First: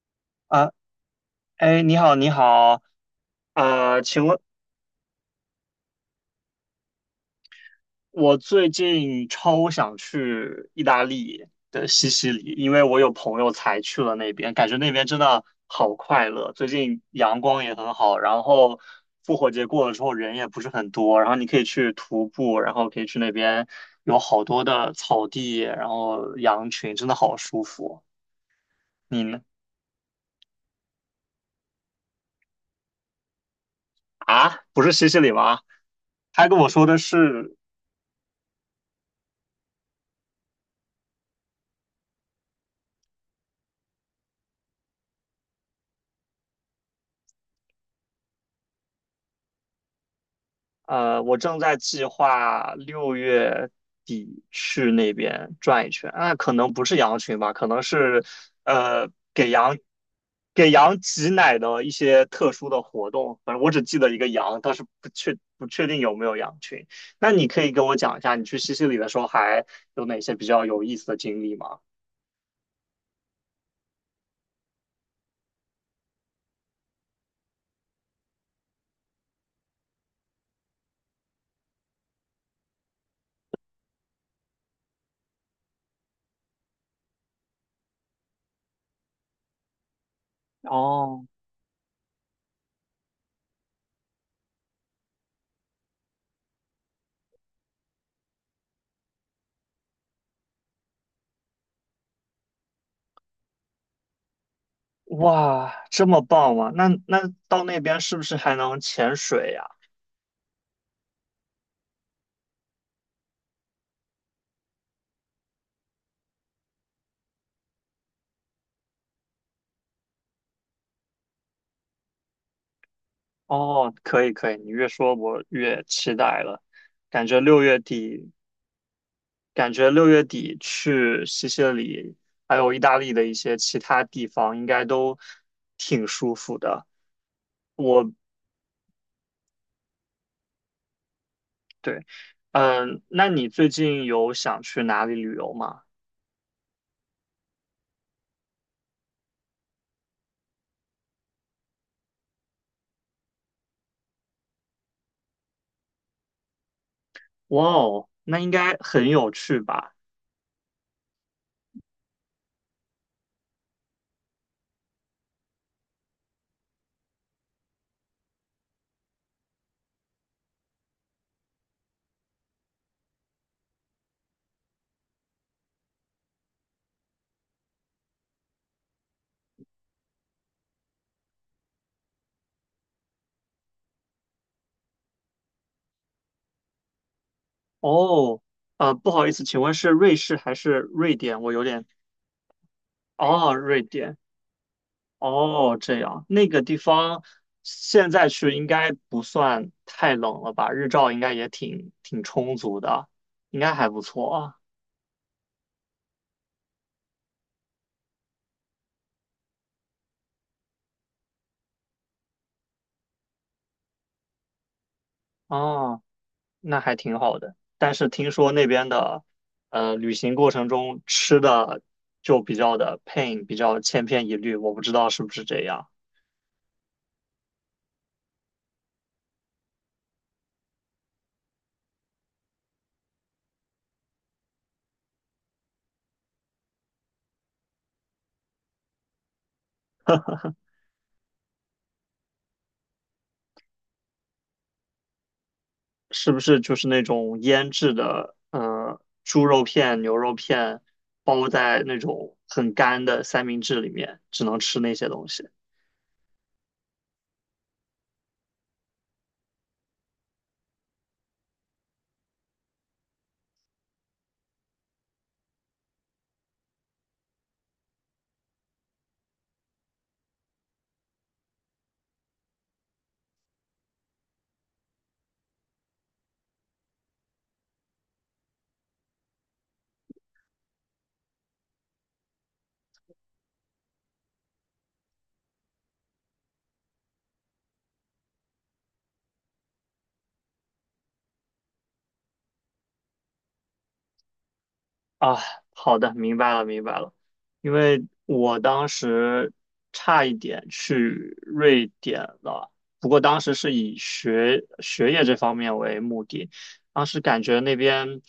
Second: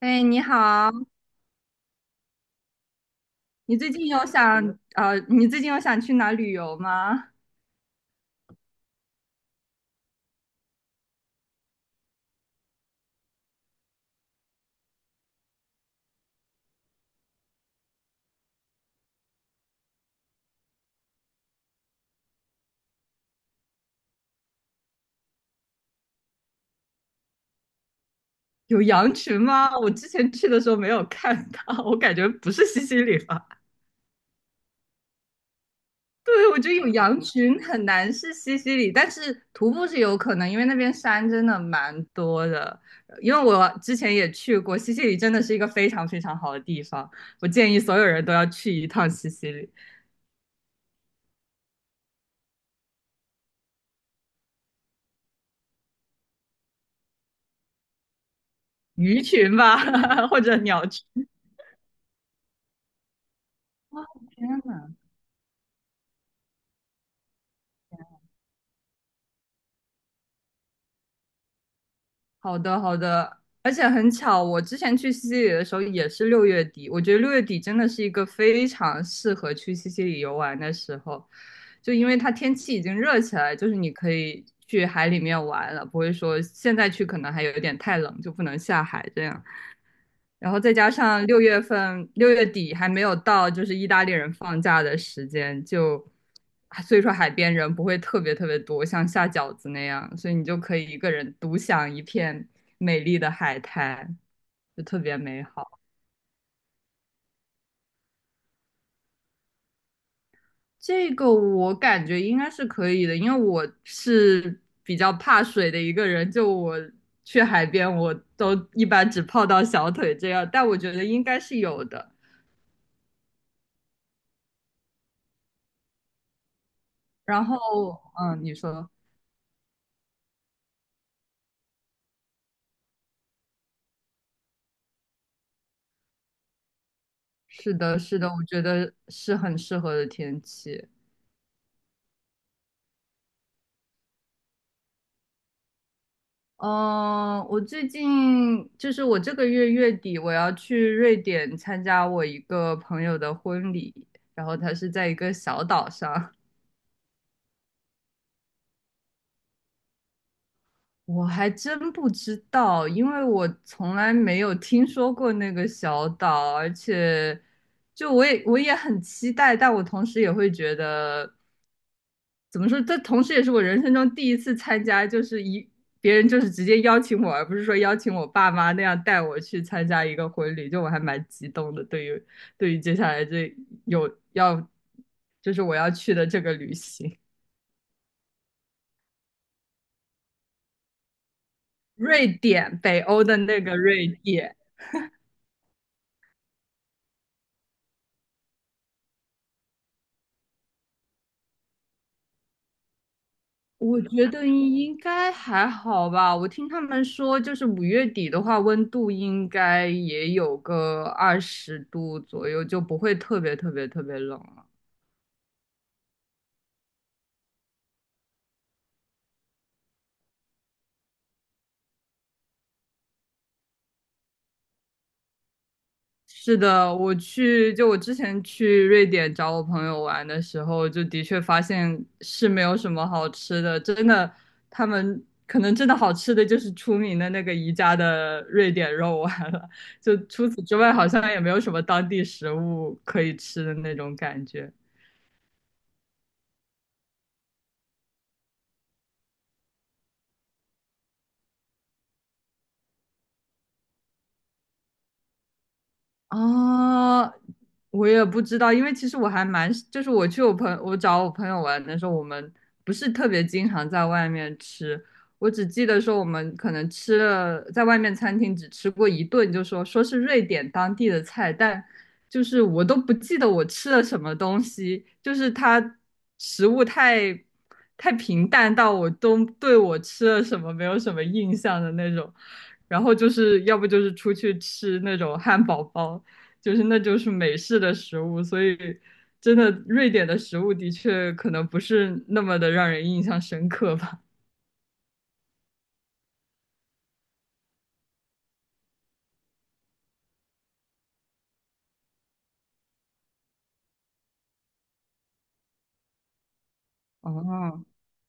哎，你啊，好，你好，你好，请问。你最近有想去哪旅游吗？我最近超想去意大利的西西里，因为我有朋友才去了那边，感觉那边真的好快乐。最近阳光也很好，然后复活节过了之后人也不是很多，然后你可以去徒步，然后可以去那边有好多的草地，然后羊群，真的好舒服。有羊你呢？群吗？我之前去的时候没有看到，我感觉不是西西里吧？啊，不是西西里吗？他对，我跟我觉得说有的羊是。群很难是西西里，但是徒步是有可能，因为那边山真的蛮多的。因为我之前也去过，西西里真的是一个非常非常好的地方，我建议所有人都要去一趟西西里，我正在计划六月底去那边转一圈，啊，可能不是羊群吧，可能是呃鱼给群羊吧，或者给鸟羊群。挤奶的一些特殊的活动，反正我只记哦，得一个天羊，但是呐！不确定有没有羊群。那你可以跟我讲一下，你去西西里的时候还有哪些比较有意思的经历吗？好的，好的，而且很巧，我之前去西西里的时候也是六月底，我觉得六月底真的是一个非常适合去西西里游玩的时候，就因为它天气已经热起来，就是你可以去海里面玩了，不会说现在去可能还有点太冷，就不能下海这样。然后再加哦，上6月份六月底还没有到，就是意大利人放假的时间，就啊所以说海边人不会特别特别多，像下饺子那样，所以你就可以一个人独享一片美丽的海滩，就特别美哇，好。这么棒吗？那到那边是不是还能潜水呀？这个我感觉应该是可以的，因为我是比较怕水的一个人，就我去海边我都一般只泡到小腿这样，但我觉得应该是有的。哦，可以可以，你越说我越期待了。感觉然后，六月底，嗯，你说。感觉六月底去西西里，还有意大利的一些其他地方，应该都挺舒服的。是的，我是的，我觉得是很适合的天气。对。那你最近有想去哪里旅游吗？嗯，我最近就是我这个月月底我要去瑞典参加我一个朋友的婚礼，然后他是在一个小岛上，哇哦，那应该很有趣吧？我还真不知道，因为我从来没有听说过那个小岛，而且就我也很期待，但我同时也会觉得。怎么说？这同时也是我人生中第一次参加，就是一别人就是直接邀请我，而不是说邀请我爸妈那样带我去参加一个婚礼，就我还蛮激动的。对于接下来这有要，就是我要去的这个旅行，哦，不好意思，请问是瑞士还是瑞典？我有点，瑞典，北欧的哦，那个瑞瑞典。典。哦，这样，那个地方现在去应该不算太冷了吧？日照应该也挺充足的，应该还不我觉错得啊。应该还好吧。我听他们说，就是5月底的话，温度应该也有个20度左右，就不会特别特别特别冷了。哦，那还挺好的。但是听说那边的，旅行过程中吃的就比较的 pain，比较千篇一律，我不知道是不是这样，是的，就我之前去瑞典找我朋友玩的时候，就的确发现是没有什么好吃的，真的，他们可能真的好吃的就是出名的那个宜家的瑞典肉丸了，就除此之外，好像也没有什么当地食物可以吃的那种感觉。是不是就是那种腌制的，猪肉片、牛肉片包在那种很干的三明治里面，只能吃那些东西。啊，我也不知道，因为其实我还蛮，就是我找我朋友玩的时候，我们不是特别经常在外面吃，我只记得说我们可能吃了在外面餐厅只吃过一顿，就说是瑞典当地的菜，但就是我都不记得我吃了什么东西，就是它食物太平淡到我都对我吃了什么没有什么印象的那种，然后就是要不就是出去吃那种汉堡包。就是那就是美式的食物，所以真的瑞典的食物的确可能不是那么的让人印象深刻吧。啊，好的，明白了，明白了。因为我当时差一点去瑞典了，不过当时是以学业这方面为目的，当时感觉那哦，边。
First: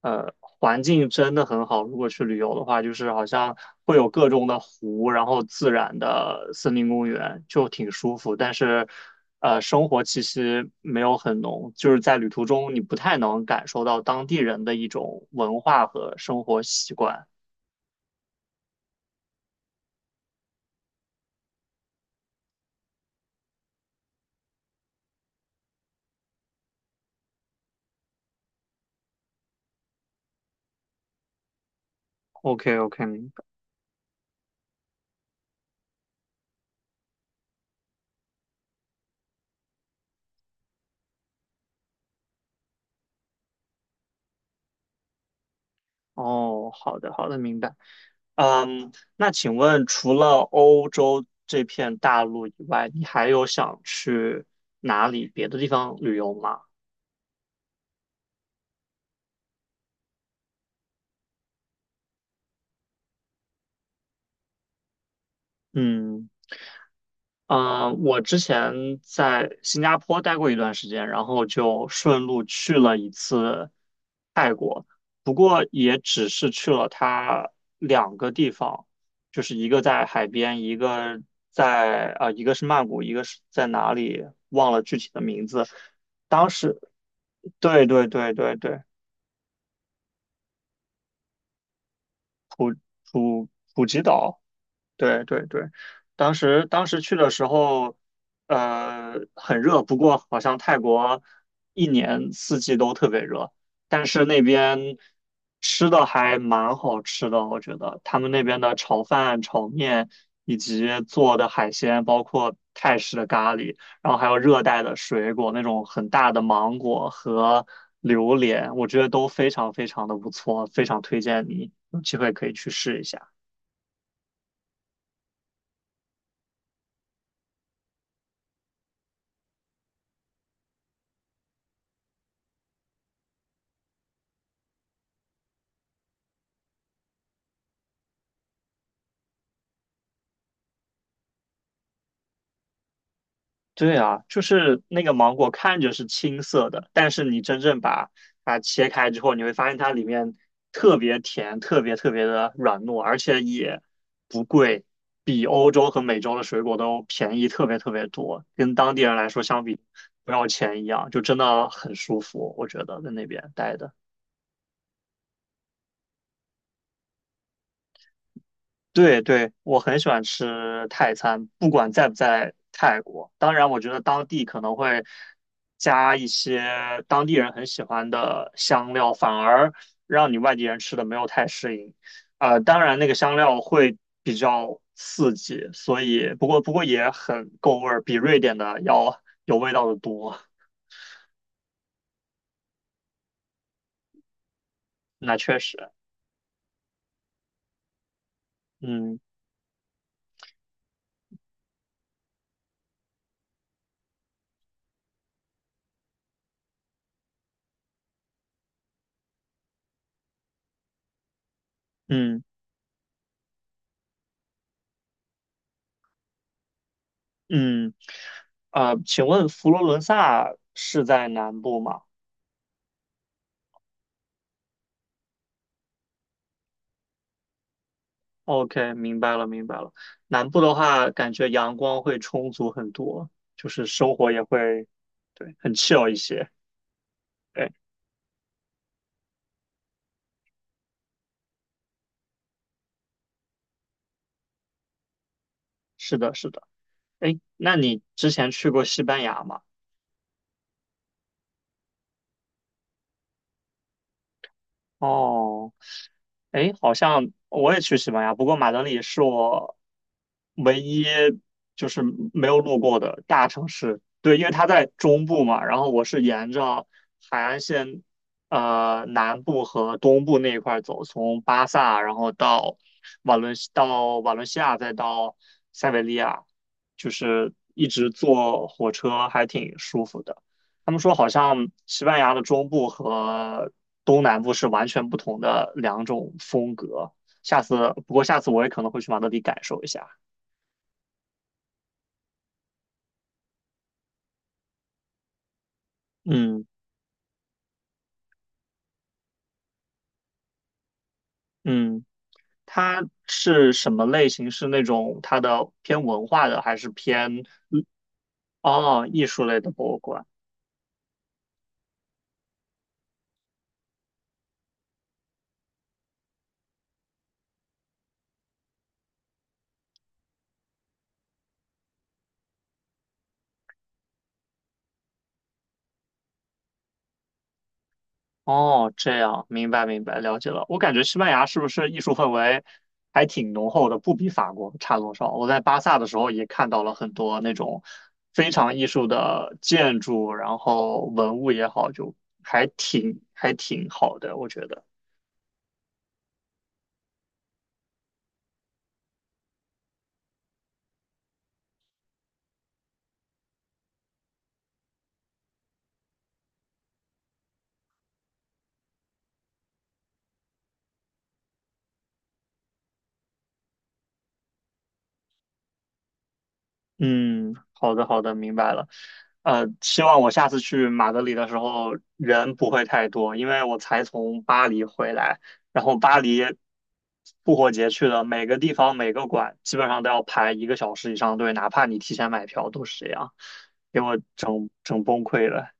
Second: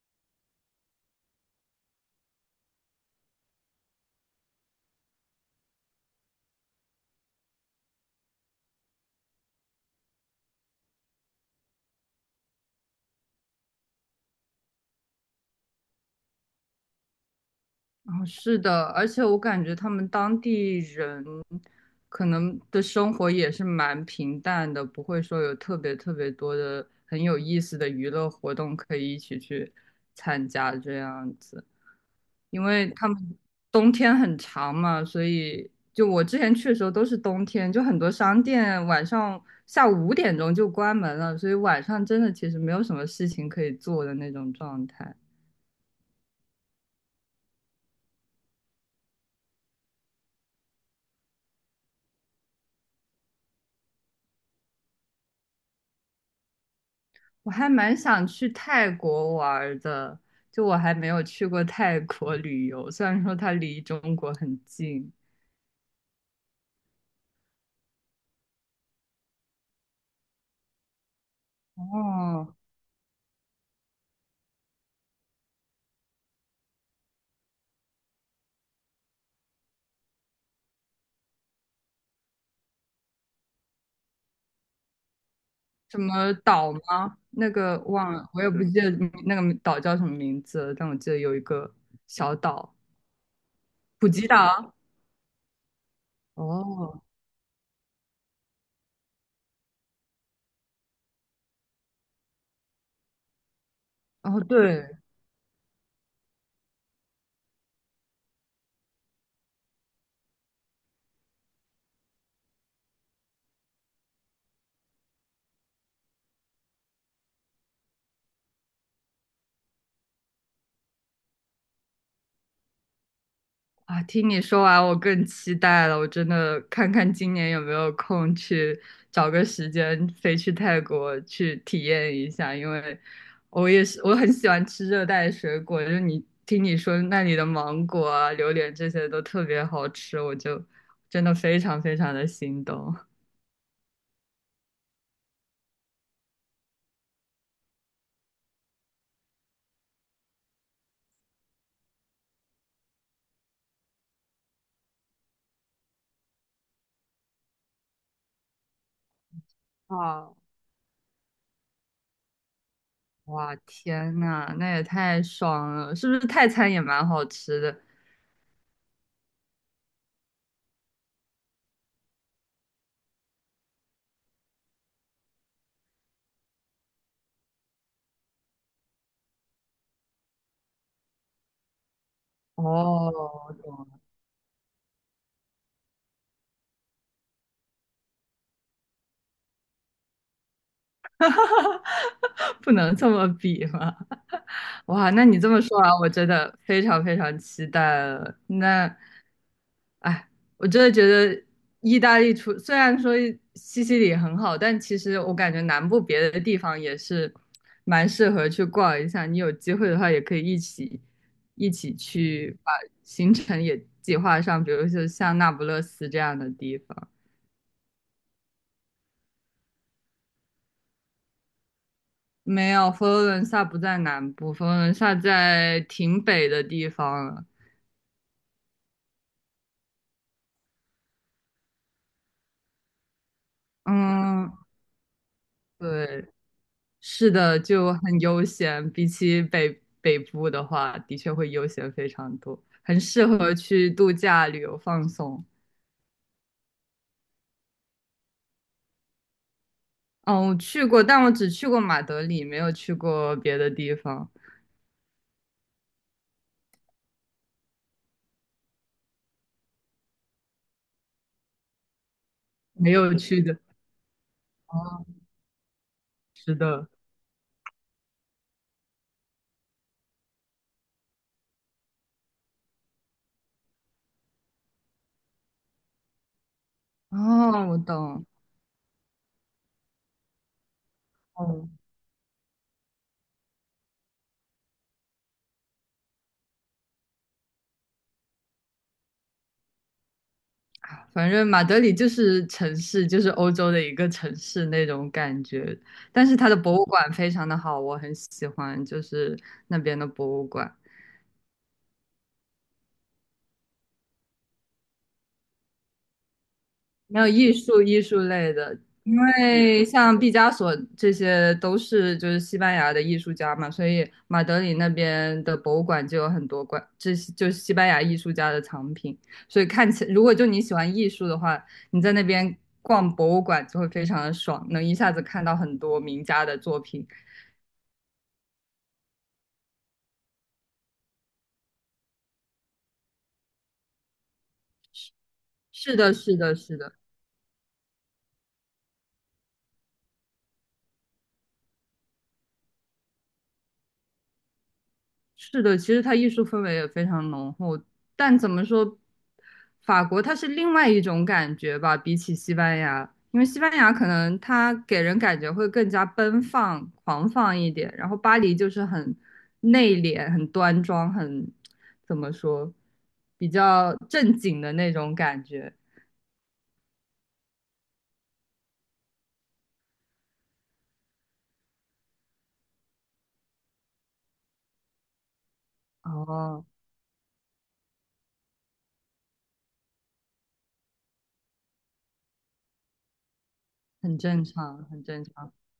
环境真的很好。如果去旅游的话，就是好像会有各种的湖，然后自然的森林公园，就挺舒服。但是，生活气息没有很浓，就是在旅途中你不太能感受到当地人的一种文化和生活习惯。哦，是的，而且我感觉他们当地人可能的生活也是蛮平淡的，不会说有特别特别多的很有意思的娱乐活动可以一起去参加这样子，因 OK 为 OK，他明们白。冬天很长嘛，所以就我之前去的时候都是冬天，就很多商店晚上下午5点钟就关门了，所以晚上真的其实没有什么事情可以做的那种状态。哦，好的好的，明白。嗯，那请问除了欧洲这片大陆以外，你还有想去哪里别的地方旅游吗？我还蛮想去泰国玩儿的，就我还没有去过泰国旅游，虽然说它离中国很近。嗯。嗯，我之前在新加坡待过一段时间，然后就顺路哦，去了一次泰国，不过也只是去了它两个地方，就是一个在海边，一个是曼谷，一个是在哪里忘了具体的名字。什么当岛时，吗？那个对对忘了，对我也对不对，记得那个岛叫什么名字但我记得有一个小岛，普普吉普吉岛。岛。对对对，当时哦，去的时候，很热，不过好像泰国一年四季都特别热，但是那哦，对，边吃的还蛮好吃的，我觉得他们那边的炒饭、炒面以及做的海鲜，包括泰式的咖喱，然后还有热带的水果，那种很大的芒果和榴莲，我觉得都非常非常的不错，非常推荐你有机会可以去试一下。啊，听你说完，我更期待了。我真的看看今年有没有空去找个时间飞去泰国去体验一下，因为我也是我很喜欢吃热带水果，就是你说那里的芒果啊、榴莲这些都特别好吃，我就真的非常非常的心动。对啊，就是那个芒果看着是青色的，但是你真正把它切开之后，你会发现它里面特别甜，特别特别的软糯，而且也不贵，比欧洲和美洲的水果都便宜特别特别多，跟当地人来说相比不啊，要钱一样，就真的很舒服，我觉得在那边哇，待的。天呐，那也太爽了！是不是泰餐也蛮好吃的？对对，我很喜欢吃泰餐，不管在不在泰国。当然，我觉得当地可能会加一些当地人很喜欢的香料，反而让你外地人吃的没有太适应。哦，当然那个香我料懂会了 比较刺激，所以不过也很够味儿，比瑞典的要有味道的多。不能这么比嘛。哇，那那你这确么说实，完，我真的非常非常期待了。那，嗯哎，我真的觉得意大利虽然说西西里很好，但其实我感觉南部别的地方也是蛮适合去逛一下。你有机会的话，也可以一起一起嗯去把行程也计划上，比如说像那不勒斯这样的地方。嗯。请问佛罗伦萨是在南部吗？没有，佛罗伦萨不在南部，佛罗伦萨在挺北的地方了。OK，明白了，明白了。南部的话，感觉阳光会充足很多，就是生活也嗯，会，对，很 chill 一对。些。是的，对，就很悠闲，比起北部的话，的确会悠闲非常多，很适合去度假、旅游、放松。是的，是的。哎，那你之前去过西班牙吗？嗯，我去过，但我只去过马德里，没有去过别的地方，哦，哎，好像我也去西班牙，不过马德里是我唯一就是没有路没过有的去大的。城市。对，因为它在哦，中部嘛，然后我是沿是着的，海岸线，南部和东部那一块儿走，从巴萨，然后到瓦伦西亚，再到塞维利亚，就是哦，我一直懂。坐火车还挺舒服的。他们说好像哦，西班牙的中部和东南部是完全不同的两种风格。不过下次我也可能会去马德里感受一下。反正马德里就是城市，就是欧洲的一个城市那种感觉，但是它的嗯博物馆非常的好，我很喜欢，就是那边的博物馆。嗯。它是什么类型？是那种它的偏文化的，还是没有偏艺术类的，哦因艺术类的为博物像馆？毕加索这些都是就是西班牙的艺术家嘛，所以马德里那边的博物馆就有很多馆，这些就是西班牙艺术家的藏品，所以看起如果就你喜欢艺术的话，你在那边逛博物馆就会非常的爽，能一下子看到很多名家的作品。哦，这样，明白明白，了解了。我感觉西班牙是不是艺术氛围还挺浓厚的，不比法国差多少。我在巴是萨的的，时候是也的，看是到的。了很多那种非常艺术的建筑，然后文物也好，就还挺好的，我觉得。是的，其实它艺术氛围也非常浓厚，但怎么说，法国它是另外一种感觉吧，比起西班牙，因为西班牙可能它给人感觉会更加奔放、狂放一点，然后巴黎就是很内敛、很端庄、很怎么说，比较正经的那种感觉。嗯，好的，好的，明白了。希望我下次去马德里的时候人不会太多，因为我才从巴黎回来，然后巴黎哦，复活节去的，每个地方每个馆基本上都要排一个小时以上队，哪怕你提前买票都是这样，给我很正整常，很整正崩溃常，了。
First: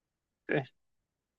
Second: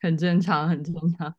很正常，对。很正常。